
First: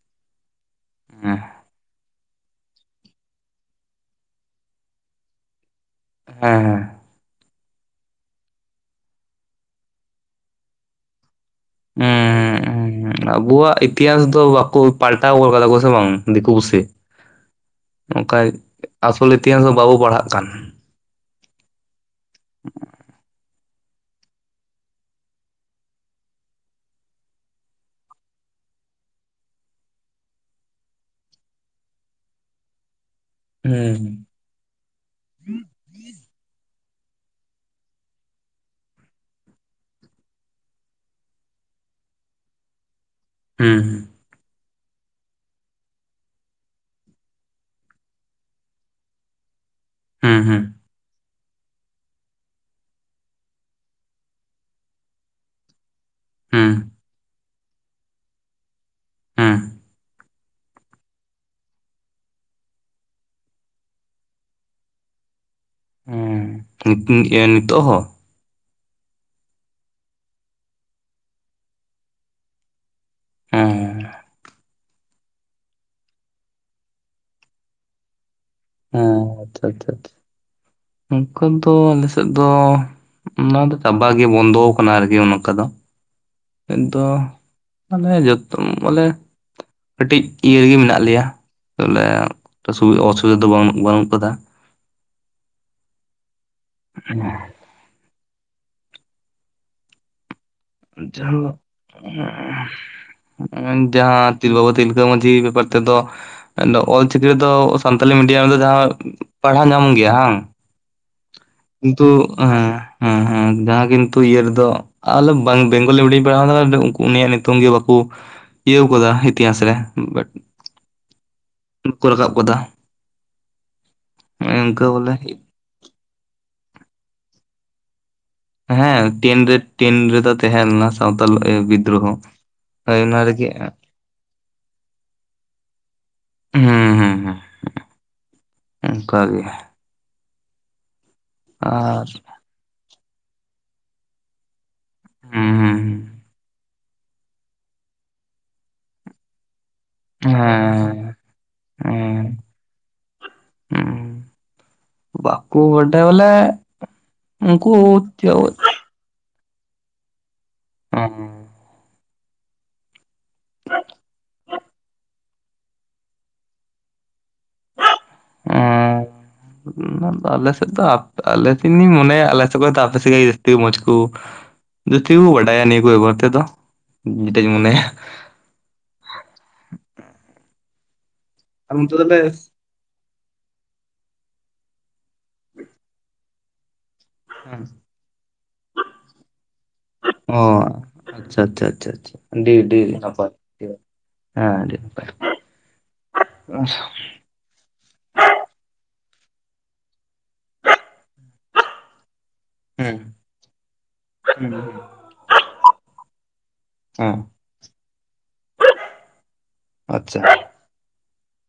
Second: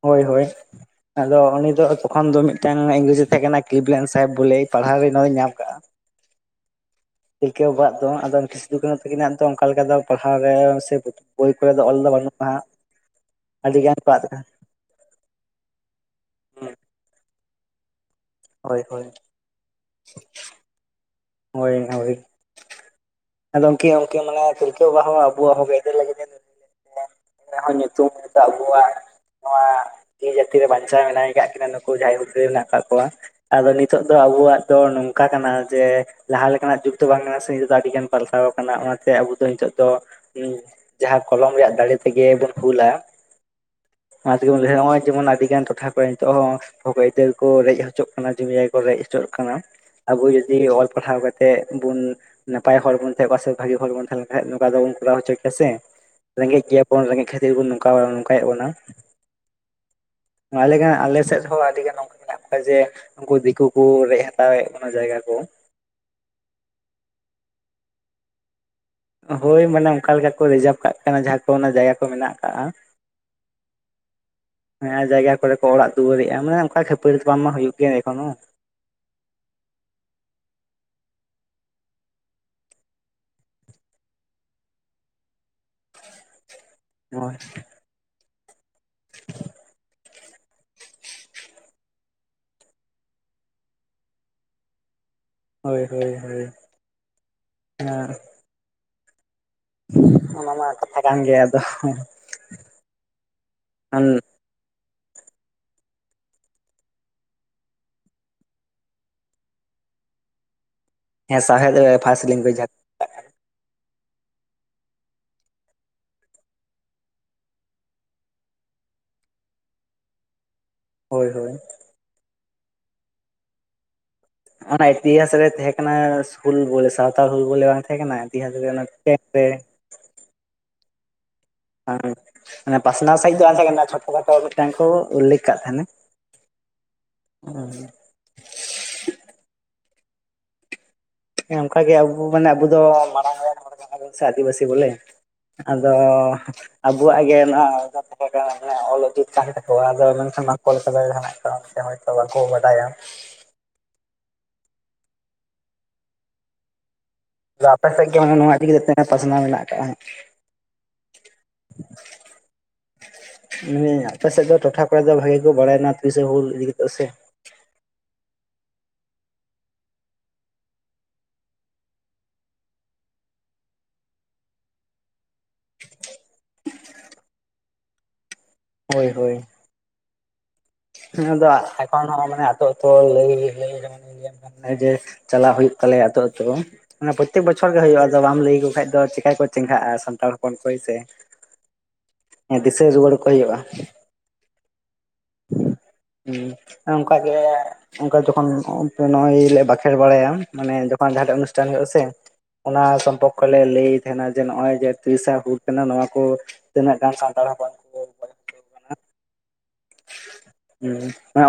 ᱦᱳᱭ ᱦᱳᱭ ᱟᱫᱚ ᱩᱱᱤ ᱫᱚ ᱛᱚᱠᱷᱚᱱ ᱫᱚ ᱢᱤᱫᱴᱮᱱ ᱤᱝᱨᱮᱡ ᱮ ᱛᱟᱦᱮᱸ ᱠᱟᱱᱟ ᱠᱤᱞᱤᱯᱞᱮᱱ ᱥᱟᱦᱮᱵᱽ ᱵᱚᱞᱮ ᱯᱟᱲᱦᱟᱣ ᱨᱮ ᱱᱚᱣᱟ ᱫᱚᱧ ᱧᱟᱢ ᱠᱟᱜᱼᱟ᱾ ᱦᱮᱸ ᱦᱮᱸ ᱛᱤᱞᱠᱟᱹᱣ ᱵᱟᱟᱜ ᱫᱚ ᱟᱫᱚ ᱥᱤᱫᱷᱩ - ᱠᱟᱹᱱᱩ ᱛᱟᱹᱠᱤᱱᱟᱜ ᱫᱚ ᱚᱱᱠᱟ ᱞᱮᱠᱟ ᱫᱚ ᱯᱟᱲᱦᱟᱣ ᱨᱮ ᱥᱮ ᱵᱳᱭ ᱠᱚᱨᱮ ᱚᱞ ᱫᱚ ᱵᱟᱹᱱᱩᱜᱼᱟ᱾ ᱦᱮᱸ ᱟᱹᱰᱤ ᱟᱵᱚᱣᱟᱜ ᱜᱟᱱ ᱠᱚ ᱟᱫ ᱤᱛᱤᱦᱟᱸᱥ ᱫᱚ ᱵᱟᱠᱚ ᱯᱟᱞᱴᱟᱣ ᱜᱚᱜ ᱠᱟᱫᱟ ᱠᱚ ᱥᱮ ᱵᱟᱝ ᱫᱤᱠᱩ ᱠᱟᱱᱟ ᱯᱩᱥᱤ ᱚᱱᱠᱟ ᱦᱳᱭ ᱦᱳᱭ ᱟᱥᱚᱞ ᱤᱛᱤᱦᱟᱸᱟᱥ ᱫᱚ ᱵᱟᱵᱚ ᱯᱟᱲᱦᱟᱜ ᱠᱟᱱ᱾ ᱦᱳᱭ ᱦᱳᱭ [unintelligible] ᱟᱫᱚ ᱩᱱᱠᱤᱱ ᱢᱟᱱᱮ ᱛᱤᱞᱠᱟᱹ ᱵᱟᱵᱟ ᱦᱚᱸ ᱟᱵᱚᱣᱟᱜ ᱦᱚᱸ ᱞᱟᱹᱜᱤᱫ ᱧᱩᱛᱩᱢ ᱦᱚᱭᱛᱚ ᱟᱵᱩᱣᱟᱜ ᱱᱚᱣᱟ ᱛᱤ ᱡᱟᱹᱛᱤ ᱨᱮ ᱵᱟᱧᱪᱟᱣ ᱢᱮᱱᱟᱭ ᱟᱠᱟᱫ ᱠᱤᱱᱟ ᱱᱩᱠᱩ ᱡᱟᱦᱟᱸᱭ ᱦᱩᱫᱽᱨᱟᱹᱭ ᱢᱮᱱᱟᱜ ᱟᱠᱟᱫ ᱠᱚᱣᱟ᱾ ᱟᱫᱚ ᱱᱤᱛᱚᱜ ᱦᱩᱸ ᱫᱚ ᱟᱵᱚᱣᱟᱜ ᱫᱚ ᱱᱚᱝᱠᱟ ᱠᱟᱱᱟ ᱡᱮ ᱡᱟᱦᱟᱸ ᱞᱮᱠᱟᱱᱟᱜ ᱡᱩᱜ ᱫᱚ ᱵᱟᱝ ᱠᱟᱱᱟ ᱱᱤᱛᱚᱜ ᱫᱚ ᱟᱹᱰᱤ ᱜᱟᱱ ᱯᱟᱞᱴᱟᱣ ᱟᱠᱟᱱᱟ ᱚᱱᱟᱛᱮ ᱟᱵᱚ ᱫᱚ ᱱᱤᱛᱚᱜ ᱫᱚ [inaudible] ᱡᱟᱦᱟ ᱠᱚᱞᱚ [inaudible] ᱨᱮᱭᱟᱜ ᱫᱟᱲᱮ ᱛᱮᱜᱮ ᱵᱚᱱ ᱦᱩᱞᱟ ᱦᱩᱸ ᱟ ᱱᱚᱜᱼᱚᱭ ᱡᱮᱢᱚᱱ ᱟᱹᱰᱤᱜᱟᱱ ᱴᱚᱴᱷᱟ ᱠᱚᱨᱮ ᱱᱤᱛᱚᱜ ᱦᱚᱸ ᱦᱚᱠᱼᱟᱹᱭᱫᱟᱹᱨ ᱠᱚ ᱨᱮᱡ ᱦᱚᱪᱚᱜ ᱠᱟᱱᱟ ᱡᱚᱢᱼ ᱡᱟᱭ ᱠᱚ ᱨᱮᱡ ᱦᱚᱪᱚᱜ ᱠᱟᱱᱟ ᱟᱵᱚ ᱦᱩᱸ ᱦᱩᱸ ᱡᱩᱫᱤ ᱚᱞ ᱠᱟᱛᱮ ᱵᱚᱱ ᱱᱟᱯᱟᱭ ᱦᱚᱲ ᱵᱚᱱ ᱛᱟᱦᱮ ᱠᱚᱜᱣᱟ ᱥᱮ ᱵᱷᱟᱜᱤ ᱦᱚᱲ ᱵᱚᱱ ᱛᱟᱦᱮᱸ ᱞᱮᱱ ᱠᱷᱟᱱ ᱱᱚᱝᱠᱟ ᱫᱚᱵᱚᱱ ᱠᱚᱨᱟᱣ ᱦᱚᱪᱚ ᱠᱮᱭᱟ ᱥᱮ ᱨᱮᱸᱜᱮᱡ ᱦᱩᱸ ᱜᱮᱭᱟᱵᱚᱱ ᱨᱮᱸᱜᱮᱡ ᱠᱷᱟᱹᱛᱤᱨ ᱵᱚᱱ ᱱᱚᱝᱠᱟ ᱱᱚᱝᱠᱟᱭᱮᱫ ᱵᱚᱱᱟ ᱦᱩᱸ ᱟᱞᱮ ᱜᱟᱱ ᱟᱞᱮ ᱥᱮᱫ ᱦᱚᱸ ᱟᱹᱰᱤᱜᱟᱱ ᱱᱚᱝᱠᱟ ᱢᱮᱱᱟᱜᱼᱟ ᱠᱟ ᱡᱮ ᱩᱱᱠᱩ ᱫᱤᱠᱩ ᱠᱩ ᱨᱮᱡ ᱦᱟᱛᱟᱣᱮᱫ ᱵᱚᱱᱟ ᱡᱟᱭᱜᱟ ᱠᱚ ᱦᱩᱸ [inaudible] ᱱᱤᱛᱚᱜ ᱦᱚᱸ ᱦᱳᱭ ᱢᱟᱱᱮ ᱚᱱᱠᱟ ᱞᱮᱠᱟ ᱠᱚ ᱨᱤᱡᱟᱨᱵᱷ ᱠᱟᱜ ᱠᱟᱱᱟ ᱡᱟᱦᱟᱸ ᱠᱚ ᱚᱱᱟ ᱡᱟᱭᱜᱟ ᱠᱚ ᱢᱮᱱᱟᱜ ᱠᱟᱜᱟ ᱦᱮᱸ ᱡᱟᱦᱟ ᱡᱟᱭᱜᱟ ᱠᱚᱨᱮ ᱠᱚ ᱚᱲᱟᱜ ᱫᱩᱣᱟᱹᱨᱮᱜᱼᱟ ᱢᱟᱱᱮ ᱚᱱᱠᱟ ᱠᱷᱟᱹᱯᱟᱹᱨᱤ ᱫᱚ ᱵᱟᱝ ᱢᱟ ᱦᱩᱭᱩᱜ ᱜᱮᱭᱟ ᱮᱠᱷᱚᱱ ᱦᱚᱸ ᱦᱮᱸ ᱟᱪᱪᱷᱟ ᱟᱪᱪᱷᱟ ᱟᱪᱪᱷᱟ ᱱᱚᱠᱟ ᱫᱚ ᱟᱞᱮ ᱥᱮᱫ ᱫᱚ ᱚᱱᱟ ᱫᱚ ᱪᱟᱵᱟ ᱜᱮ ᱵᱚᱱᱫᱚᱣ ᱠᱟᱱᱟ ᱟᱨᱠᱤ ᱚᱱᱠᱟ ᱫᱚ ᱫᱚ [inaudible] ᱡᱚᱛ ᱵᱚᱞᱮ ᱠᱟᱹᱴᱤᱡ ᱤᱭᱟᱹ ᱜᱮ ᱢᱮᱱᱟᱜ ᱞᱮᱭᱟ ᱵᱚᱞᱮ [inaudible] ᱫᱚ ᱵᱟᱹᱱᱩᱜ ᱵᱟᱹᱱᱩᱜ ᱠᱟᱫᱟ ᱦᱳᱭ ᱦᱳᱭ ᱦᱳᱭ [inaudible] [unintelligible] ᱠᱟᱛᱷᱟ ᱠᱟᱱ ᱜᱮᱭᱟ ᱟᱫᱚ ᱡᱟᱦᱟᱸ [inaudible] ᱡᱟᱦᱟᱸ ᱛᱤᱞ ᱵᱟᱵᱟ ᱛᱤᱞ [inaudible] ᱢᱟᱹᱡᱷᱤ ᱵᱮᱯᱟᱨ ᱛᱮᱫᱚ ᱚᱞ ᱪᱤᱠᱤ ᱨᱮᱫᱚ ᱥᱟᱱᱛᱟᱞᱤ ᱢᱤᱰᱤᱭᱟᱢ ᱨᱮᱫᱚ ᱡᱟᱦᱟᱸ ᱯᱟᱲᱦᱟᱣ ᱧᱟᱢ ᱜᱮᱭᱟ ᱦᱟᱝ ᱦᱮᱸ ᱥᱟᱶᱦᱮᱫ ᱨᱮ ᱠᱤᱱᱛᱩ ᱯᱷᱟᱥᱴ ᱞᱮᱝᱜᱩᱭᱮᱡᱽ ᱦᱮᱸ ᱦᱮᱸ ᱦᱮᱸ ᱡᱟᱦᱟᱸ ᱠᱤᱱ ᱟᱹᱛᱩ ᱤᱭᱟᱹ ᱨᱮᱫᱚ ᱟᱞᱮ ᱵᱟᱝ ᱵᱮᱝᱜᱚᱞᱤ [inaudible] ᱯᱟᱲᱦᱟᱣᱫᱟ ᱩᱱᱤᱭᱟᱜ ᱧᱩᱛᱩᱢ ᱜᱮ ᱵᱟᱠᱚ ᱤᱭᱟᱹᱣ ᱟᱠᱟᱫᱟ ᱤᱛᱤᱦᱟᱸᱟᱥ ᱨᱮ ᱦᱳᱭ ᱦᱳᱭ [inaudible] ᱠᱚ ᱨᱟᱠᱟᱵ ᱟᱠᱟᱫᱟ ᱚᱱᱟ ᱵᱚᱞᱮ ᱤᱛᱤᱦᱟᱥ ᱨᱮ ᱛᱟᱦᱮᱸᱱᱟ ᱦᱩᱞ ᱵᱚᱞᱮ ᱥᱟᱣᱛᱟᱞ ᱦᱩᱞ ᱵᱚᱞᱮ ᱵᱟᱝ ᱛᱟᱦᱮᱸ ᱠᱟᱱᱟ ᱤᱛᱤᱦᱟᱥ ᱨᱮ ᱚᱱᱟ ᱦᱮᱸ ᱴᱮᱱ ᱨᱮ ᱴᱮᱱ ᱨᱮᱫᱚ ᱛᱟᱦᱮᱸ ᱞᱮᱱᱟ ᱥᱟᱶᱛᱟᱞ ᱵᱤᱫᱽᱫᱨᱳᱦᱚ ᱦᱮᱸᱮ ᱦᱳᱭ ᱯᱟᱥᱱᱟᱣ ᱚᱱᱟ ᱥᱟᱭᱤᱡ ᱫᱚ ᱨᱮᱜᱮ ᱵᱟᱝ ᱛᱟᱦᱮᱸ ᱠᱟᱱᱟ ᱪᱷᱳᱴᱳ ᱠᱷᱟᱴᱳ ᱢᱤᱫᱴᱟᱝ ᱠᱚ ᱩᱞᱞᱮᱠᱷ ᱠᱟᱜ ᱛᱟᱦᱮᱱᱟ [unintelligible] ᱚᱱᱠᱟᱜᱮ ᱦᱮᱸ ᱚᱱᱠᱟᱜᱮ ᱟᱵᱚ ᱢᱟᱱᱮ ᱟᱵᱚ ᱫᱚ ᱢᱟᱲᱟᱝ ᱦᱚᱲ ᱡᱟᱦᱟᱸ ᱵᱚᱱ ᱥᱮ ᱟᱹᱫᱤᱵᱟᱹᱥᱤ ᱵᱚᱞᱮ ᱦᱩᱸ ᱦᱩᱸ ᱟᱫᱚ ᱟᱵᱚᱣᱟᱜ ᱜᱮ ᱱᱚᱣᱟ [unintelligible] ᱛᱟᱦᱮᱸ ᱠᱟᱱᱟ ᱟᱫᱚ ᱢᱮᱱᱠᱷᱟᱱ ᱢᱟ ᱦᱮᱸ ᱠᱚᱞᱟᱭᱛᱮᱛ ᱦᱮᱸ ᱵᱟᱠᱚ ᱵᱟᱰᱟᱭᱟ ᱵᱟᱠᱩ [unintelligible] ᱟᱫᱚ ᱟᱯᱮ ᱥᱮᱫ ᱜᱮ ᱢᱟᱱᱮ ᱱᱚᱣᱟ ᱤᱫᱤ ᱠᱟᱛᱮᱜ ᱯᱟᱥᱱᱟᱣ ᱢᱮᱱᱟᱜ ᱟᱠᱟᱫ ᱚ ᱟᱯᱮ ᱥᱮᱫ ᱫᱚ ᱴᱚᱴᱷᱟ ᱠᱚᱨᱮ ᱫᱚ ᱵᱷᱟᱜᱤ ᱠᱚ ᱵᱟᱲᱟᱭᱱᱟ ᱦᱩᱞ ᱤᱫᱤ ᱠᱟᱛᱮ ᱥᱮ ᱟᱞᱮ ᱥᱮᱫ ᱫᱚ ᱟᱞᱮ [unintelligible] ᱢᱚᱱᱮ ᱟᱞᱮ ᱥᱮᱫ ᱠᱷᱚᱱ ᱟᱯᱮ ᱥᱮᱫ ᱜᱮ ᱡᱟᱹᱥᱛᱤ ᱢᱚᱡᱽ ᱠᱚ ᱡᱟᱹᱥᱛᱤ ᱜᱮᱠᱚ ᱵᱟᱰᱟᱭᱟ ᱱᱤᱭᱟᱹ ᱠᱚ ᱵᱮᱜᱚᱨ ᱛᱮᱫᱚ [unintelligible] ᱢᱚᱱᱮᱭᱟ ᱦᱳᱭ ᱦᱳᱭ ᱫᱚ ᱟᱨ ᱚᱱᱛᱮ ᱮᱠᱷᱚᱱ ᱫᱚᱞᱮ ᱦᱚᱸ ᱢᱟᱱᱮ ᱟᱹᱛᱩ ᱟᱹᱛᱩ ᱞᱟᱹᱭ ᱞᱟᱹᱭ ᱡᱮ ᱪᱟᱞᱟᱣ ᱦᱩᱭᱩᱜ ᱛᱟᱞᱮᱭᱟ ᱟ ᱟᱹᱛᱳ ᱟᱹᱛᱳ ᱚᱱᱟ ᱯᱨᱚᱛᱛᱮᱠ ᱵᱚᱪᱷᱚᱨ ᱜᱮ ᱦᱩᱭᱩᱜᱼᱟ ᱟᱫᱚ ᱵᱟᱢ ᱞᱟᱹᱭᱟᱠᱚ ᱠᱷᱟᱱ ᱫᱚ ᱪᱮᱠᱟ ᱠᱚ ᱪᱮᱸᱜᱷᱼᱟ ᱥᱟᱱᱛᱟᱲ ᱚ ᱦᱚᱯᱚᱱ ᱠᱚᱭ ᱥᱮ ᱟᱪᱪᱷᱟ ᱟᱪᱪᱷᱟ ᱟᱪᱪᱷᱟ ᱟᱹᱰᱤ ᱟᱹᱰᱤ ᱱᱟᱯᱟᱭ ᱦᱩᱭᱩᱜᱼᱟ ᱦᱮᱸᱟᱰᱤ ᱱᱟᱯᱟᱭ ᱦᱩᱸ ᱦᱮᱸ ᱚᱱᱠᱟᱜᱮ ᱚᱱᱠᱟ ᱡᱚᱠᱷᱚᱱ ᱛᱚᱹ ᱱᱚᱜ ᱚᱭ ᱞᱮ ᱵᱟᱸᱠᱷᱮᱲ ᱵᱟᱲᱟᱭᱟ ᱢᱟᱱᱮ ᱡᱚᱠᱷᱚᱱ ᱡᱟᱦᱟᱸᱴᱟᱜ ᱚᱱᱩᱥᱴᱷᱟᱱ ᱦᱩᱭᱩᱜᱼᱟ ᱥᱮ ᱚᱱᱟ ᱦᱮᱸ ᱥᱚᱢᱯᱚᱨᱠᱚ ᱞᱮ ᱞᱟᱹᱭᱮᱫ ᱛᱟᱦᱮᱱᱟ ᱡᱮ ᱱᱚᱜ ᱚᱭ ᱡᱮ ᱛᱨᱤᱥᱟ ᱦᱩᱞ ᱠᱟᱱᱟ ᱱᱚᱣᱟ ᱠᱚ ᱛᱤᱱᱟᱹᱜ ᱜᱟᱱ ᱥᱟᱱᱛᱟᱲ ᱦᱚᱯᱚᱱ [unintelligible] ᱟᱪᱪᱷᱟ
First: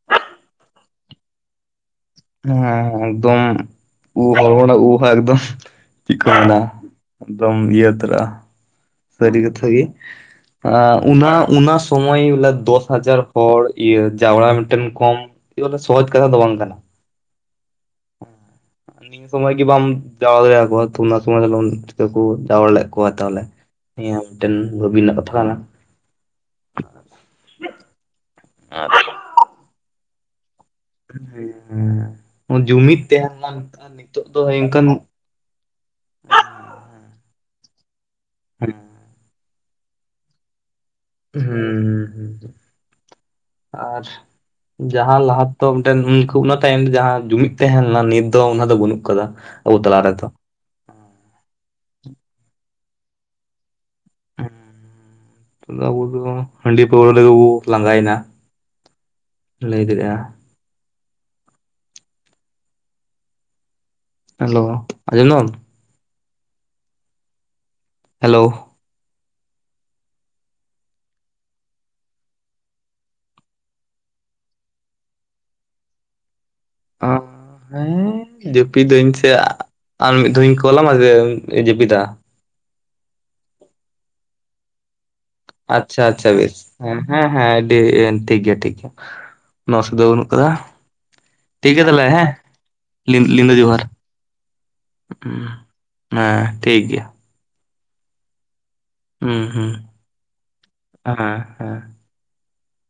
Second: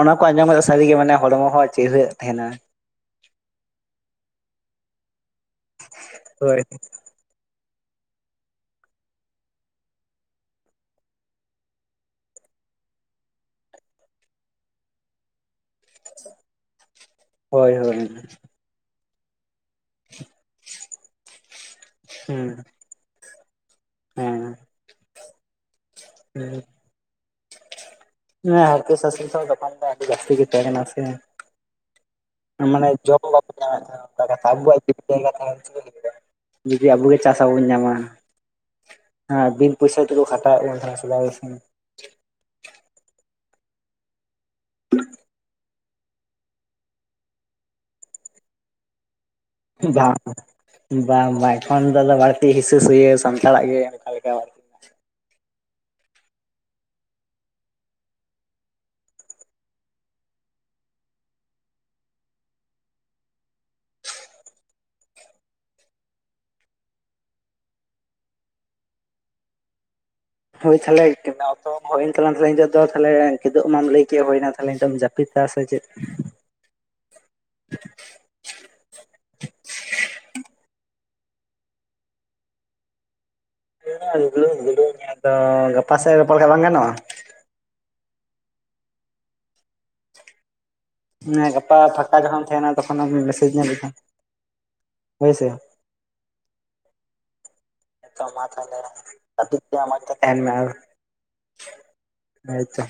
ᱚᱱᱟ ᱠᱚ ᱟᱸᱡᱚᱢ ᱠᱟᱛᱮ ᱥᱟᱹᱨᱤᱜᱮ ᱢᱟᱱᱮ ᱦᱚᱲᱢᱚ ᱦᱚᱸ ᱪᱤᱨᱦᱟᱹᱜ ᱛᱟᱦᱮᱱᱟ᱾ ᱦᱮᱸ ᱮᱠᱫᱚᱢ ᱩᱦ [inaudible] ᱩᱦᱟ ᱮᱠᱫᱚᱢ ᱪᱤᱠᱟᱹᱱᱟ ᱦᱳᱭ᱾ ᱮᱠᱫᱚᱢ ᱤᱭᱟᱹ ᱛᱚᱨᱟ ᱥᱟᱹᱨᱤ ᱠᱟᱛᱷᱟ ᱜᱮ ᱚᱱᱟ ᱚᱱᱟ ᱥᱚᱢᱚᱭ ᱵᱚᱞᱮ ᱫᱚᱥ ᱦᱟᱡᱟᱨ ᱦᱚᱲ ᱤᱭᱟᱹ ᱡᱟᱣᱨᱟ ᱢᱤᱫᱴᱮᱱ ᱠᱚᱢ ᱵᱚᱞᱮ ᱥᱚᱦᱚᱡ ᱠᱟᱛᱷᱟ ᱫᱚ ᱵᱟᱝ ᱠᱟᱱᱟ ᱦᱳᱭ ᱦᱳᱭ ᱱᱤᱭᱟᱹ ᱥᱚᱢᱚᱭ ᱜᱮ ᱵᱟᱢ ᱡᱟᱨᱟ ᱫᱟᱲᱮᱭᱟᱠᱚᱣᱟ ᱛᱚ ᱚᱱᱟ ᱥᱚᱢᱚᱭ ᱫᱚ ᱞᱮᱠᱚ ᱦᱩᱸ ᱡᱟᱣᱨᱟ ᱞᱮᱫ ᱠᱚᱣᱟ ᱛᱟᱦᱚᱞᱮ ᱦᱮ ᱦᱮᱸ ᱢᱤᱫᱴᱮᱱ ᱵᱷᱟᱵᱤ ᱨᱮᱱᱟᱜ ᱠᱟᱛᱷᱟ ᱠᱟᱱᱟ ᱦᱮᱸᱠ ᱟᱨ ᱥᱟᱥ ᱫᱚᱠᱟᱱ ᱡᱟᱹᱥᱛᱤ ᱜᱮ ᱥᱮ ᱦᱮᱸ ᱢᱟᱱᱮ ᱡᱩᱢᱤᱫ ᱡᱚᱢ ᱦᱚᱸ ᱛᱟᱦᱮᱸ ᱵᱟᱠᱚ ᱞᱮᱱᱟ ᱧᱟᱢ ᱟᱨ ᱱᱤᱛᱚᱜ ᱮᱫ ᱫᱚ ᱚᱱᱠᱟᱱ ᱛᱟᱦᱮᱱᱟ [unintelligible] ᱡᱩᱫᱤ ᱟᱵᱚᱜ ᱜᱮ ᱪᱟᱥ ᱟᱵ ᱵᱚᱱ ᱧᱟᱢᱟ ᱦᱮᱸ ᱦᱮᱸ ᱵᱤᱱ ᱯᱚᱭᱥᱟ ᱛᱮᱠᱚ ᱠᱷᱟᱴᱟᱶ ᱵᱤᱱ ᱛᱟᱦᱮᱱᱟ ᱦᱮᱸ ᱦ ᱦ ᱟᱨ ᱡᱟᱦᱟᱸ ᱞᱟᱦᱟ ᱫᱚ [inaudible] ᱩᱱᱠᱩ ᱚᱱᱟ ᱴᱟᱭᱤᱢ ᱨᱮ ᱡᱟᱦᱟᱸ ᱡᱩᱢᱤᱫ ᱛᱟᱦᱮᱸ ᱞᱮᱱᱟ ᱱᱤᱛ ᱫᱚ ᱚᱱᱟ ᱫᱚ ᱵᱟᱹᱱᱩᱜ ᱟᱠᱟᱫᱟ ᱵᱟᱝ ᱵᱟᱝ ᱵᱟᱝ ᱮᱠᱷᱚᱱ ᱫᱚ ᱵᱟᱹᱲᱛᱤ ᱦᱤᱸᱝᱥᱟᱹ ᱥᱟᱱᱛᱟᱲᱟᱜ ᱜᱮ ᱟᱠᱟ [inaudible] ᱛᱚᱸ ᱟᱵᱚ ᱫᱚ ᱦᱟᱺᱰᱤ ᱯᱟᱹᱣᱨᱟᱹ ᱞᱟᱹᱜᱤᱫᱵᱚ ᱞᱟᱸᱜᱟᱭᱮᱱᱟ ᱞᱟᱹᱭ ᱫᱟᱲᱮᱭᱟᱜᱼᱟ ᱦᱮᱞᱳ ᱟᱡᱚᱢ ᱫᱟᱢ [unintelligible] ᱦᱮᱞᱳ ᱦᱳᱭ ᱛᱟᱦᱚᱞᱮ ᱚᱠᱛᱚ ᱦᱚᱸ ᱦᱩᱭᱮᱱ ᱛᱟᱞᱟᱝ ᱛᱮ ᱧᱤᱛᱚᱜ ᱫᱚ ᱛᱟᱦᱚᱞᱮ ᱠᱤᱫᱩ ᱢᱟᱢ ᱞᱟᱹᱭ ᱠᱮᱫ ᱦᱩᱭᱱᱟ ᱛᱟᱦᱮᱧᱚᱢ ᱡᱟᱹᱯᱤᱫ [unintelligible] ᱪᱮᱫ ᱚ ᱦᱮᱸ ᱡᱟᱹᱯᱤᱫ ᱫᱟᱹᱧ ᱥᱮ ᱟᱨ ᱢᱤᱫ ᱫᱷᱟᱣᱤᱧ ᱠᱚᱞ ᱟᱢᱟ ᱡᱮ ᱡᱟᱹᱯᱤᱫᱟ [inaudible] ᱜᱟᱯᱟ ᱟᱪᱪᱷᱟ ᱥᱮᱫ ᱟᱪᱪᱷᱟ ᱨᱚᱯᱚᱲ ᱠᱷᱟᱡ ᱵᱮᱥ ᱵᱟᱝ ᱜᱟᱱᱚᱜᱼᱟ? ᱦᱮᱸ ᱦᱮᱸ ᱟᱹᱰᱤ ᱴᱷᱤᱠ ᱜᱮᱭᱟ ᱴᱷᱤᱠ ᱜᱮᱭᱟ ᱚᱱᱟ ᱚᱥᱩᱵᱤᱫᱷᱟ ᱵᱟᱹᱱᱩᱜ ᱟᱠᱟᱫᱟ ᱦᱮᱸ ᱜᱟᱯᱟ ᱯᱷᱟᱸᱠᱟ ᱡᱚᱠᱷᱚᱢ ᱛᱟᱦᱮᱱᱟ ᱛᱚᱠᱷᱚᱱᱮᱢ ᱢᱮᱥᱮᱡᱽ ᱧᱮᱞᱮᱫᱼᱟ ᱦᱸ ᱦᱮᱸ ᱴᱷᱤᱠ ᱜᱮᱭᱟ ᱛᱚᱸ ᱢᱟ ᱛᱟᱦᱞᱮ ᱦᱩᱸ ᱡᱟᱹᱯᱤᱫ ᱦᱩᱸ ᱢᱮ ᱢᱮᱡᱽᱛᱮ ᱛᱟᱦᱮᱱ ᱢᱮ ᱦᱮᱸ ᱦᱮᱸ [inaudible] ᱦᱳᱭ ᱛᱚ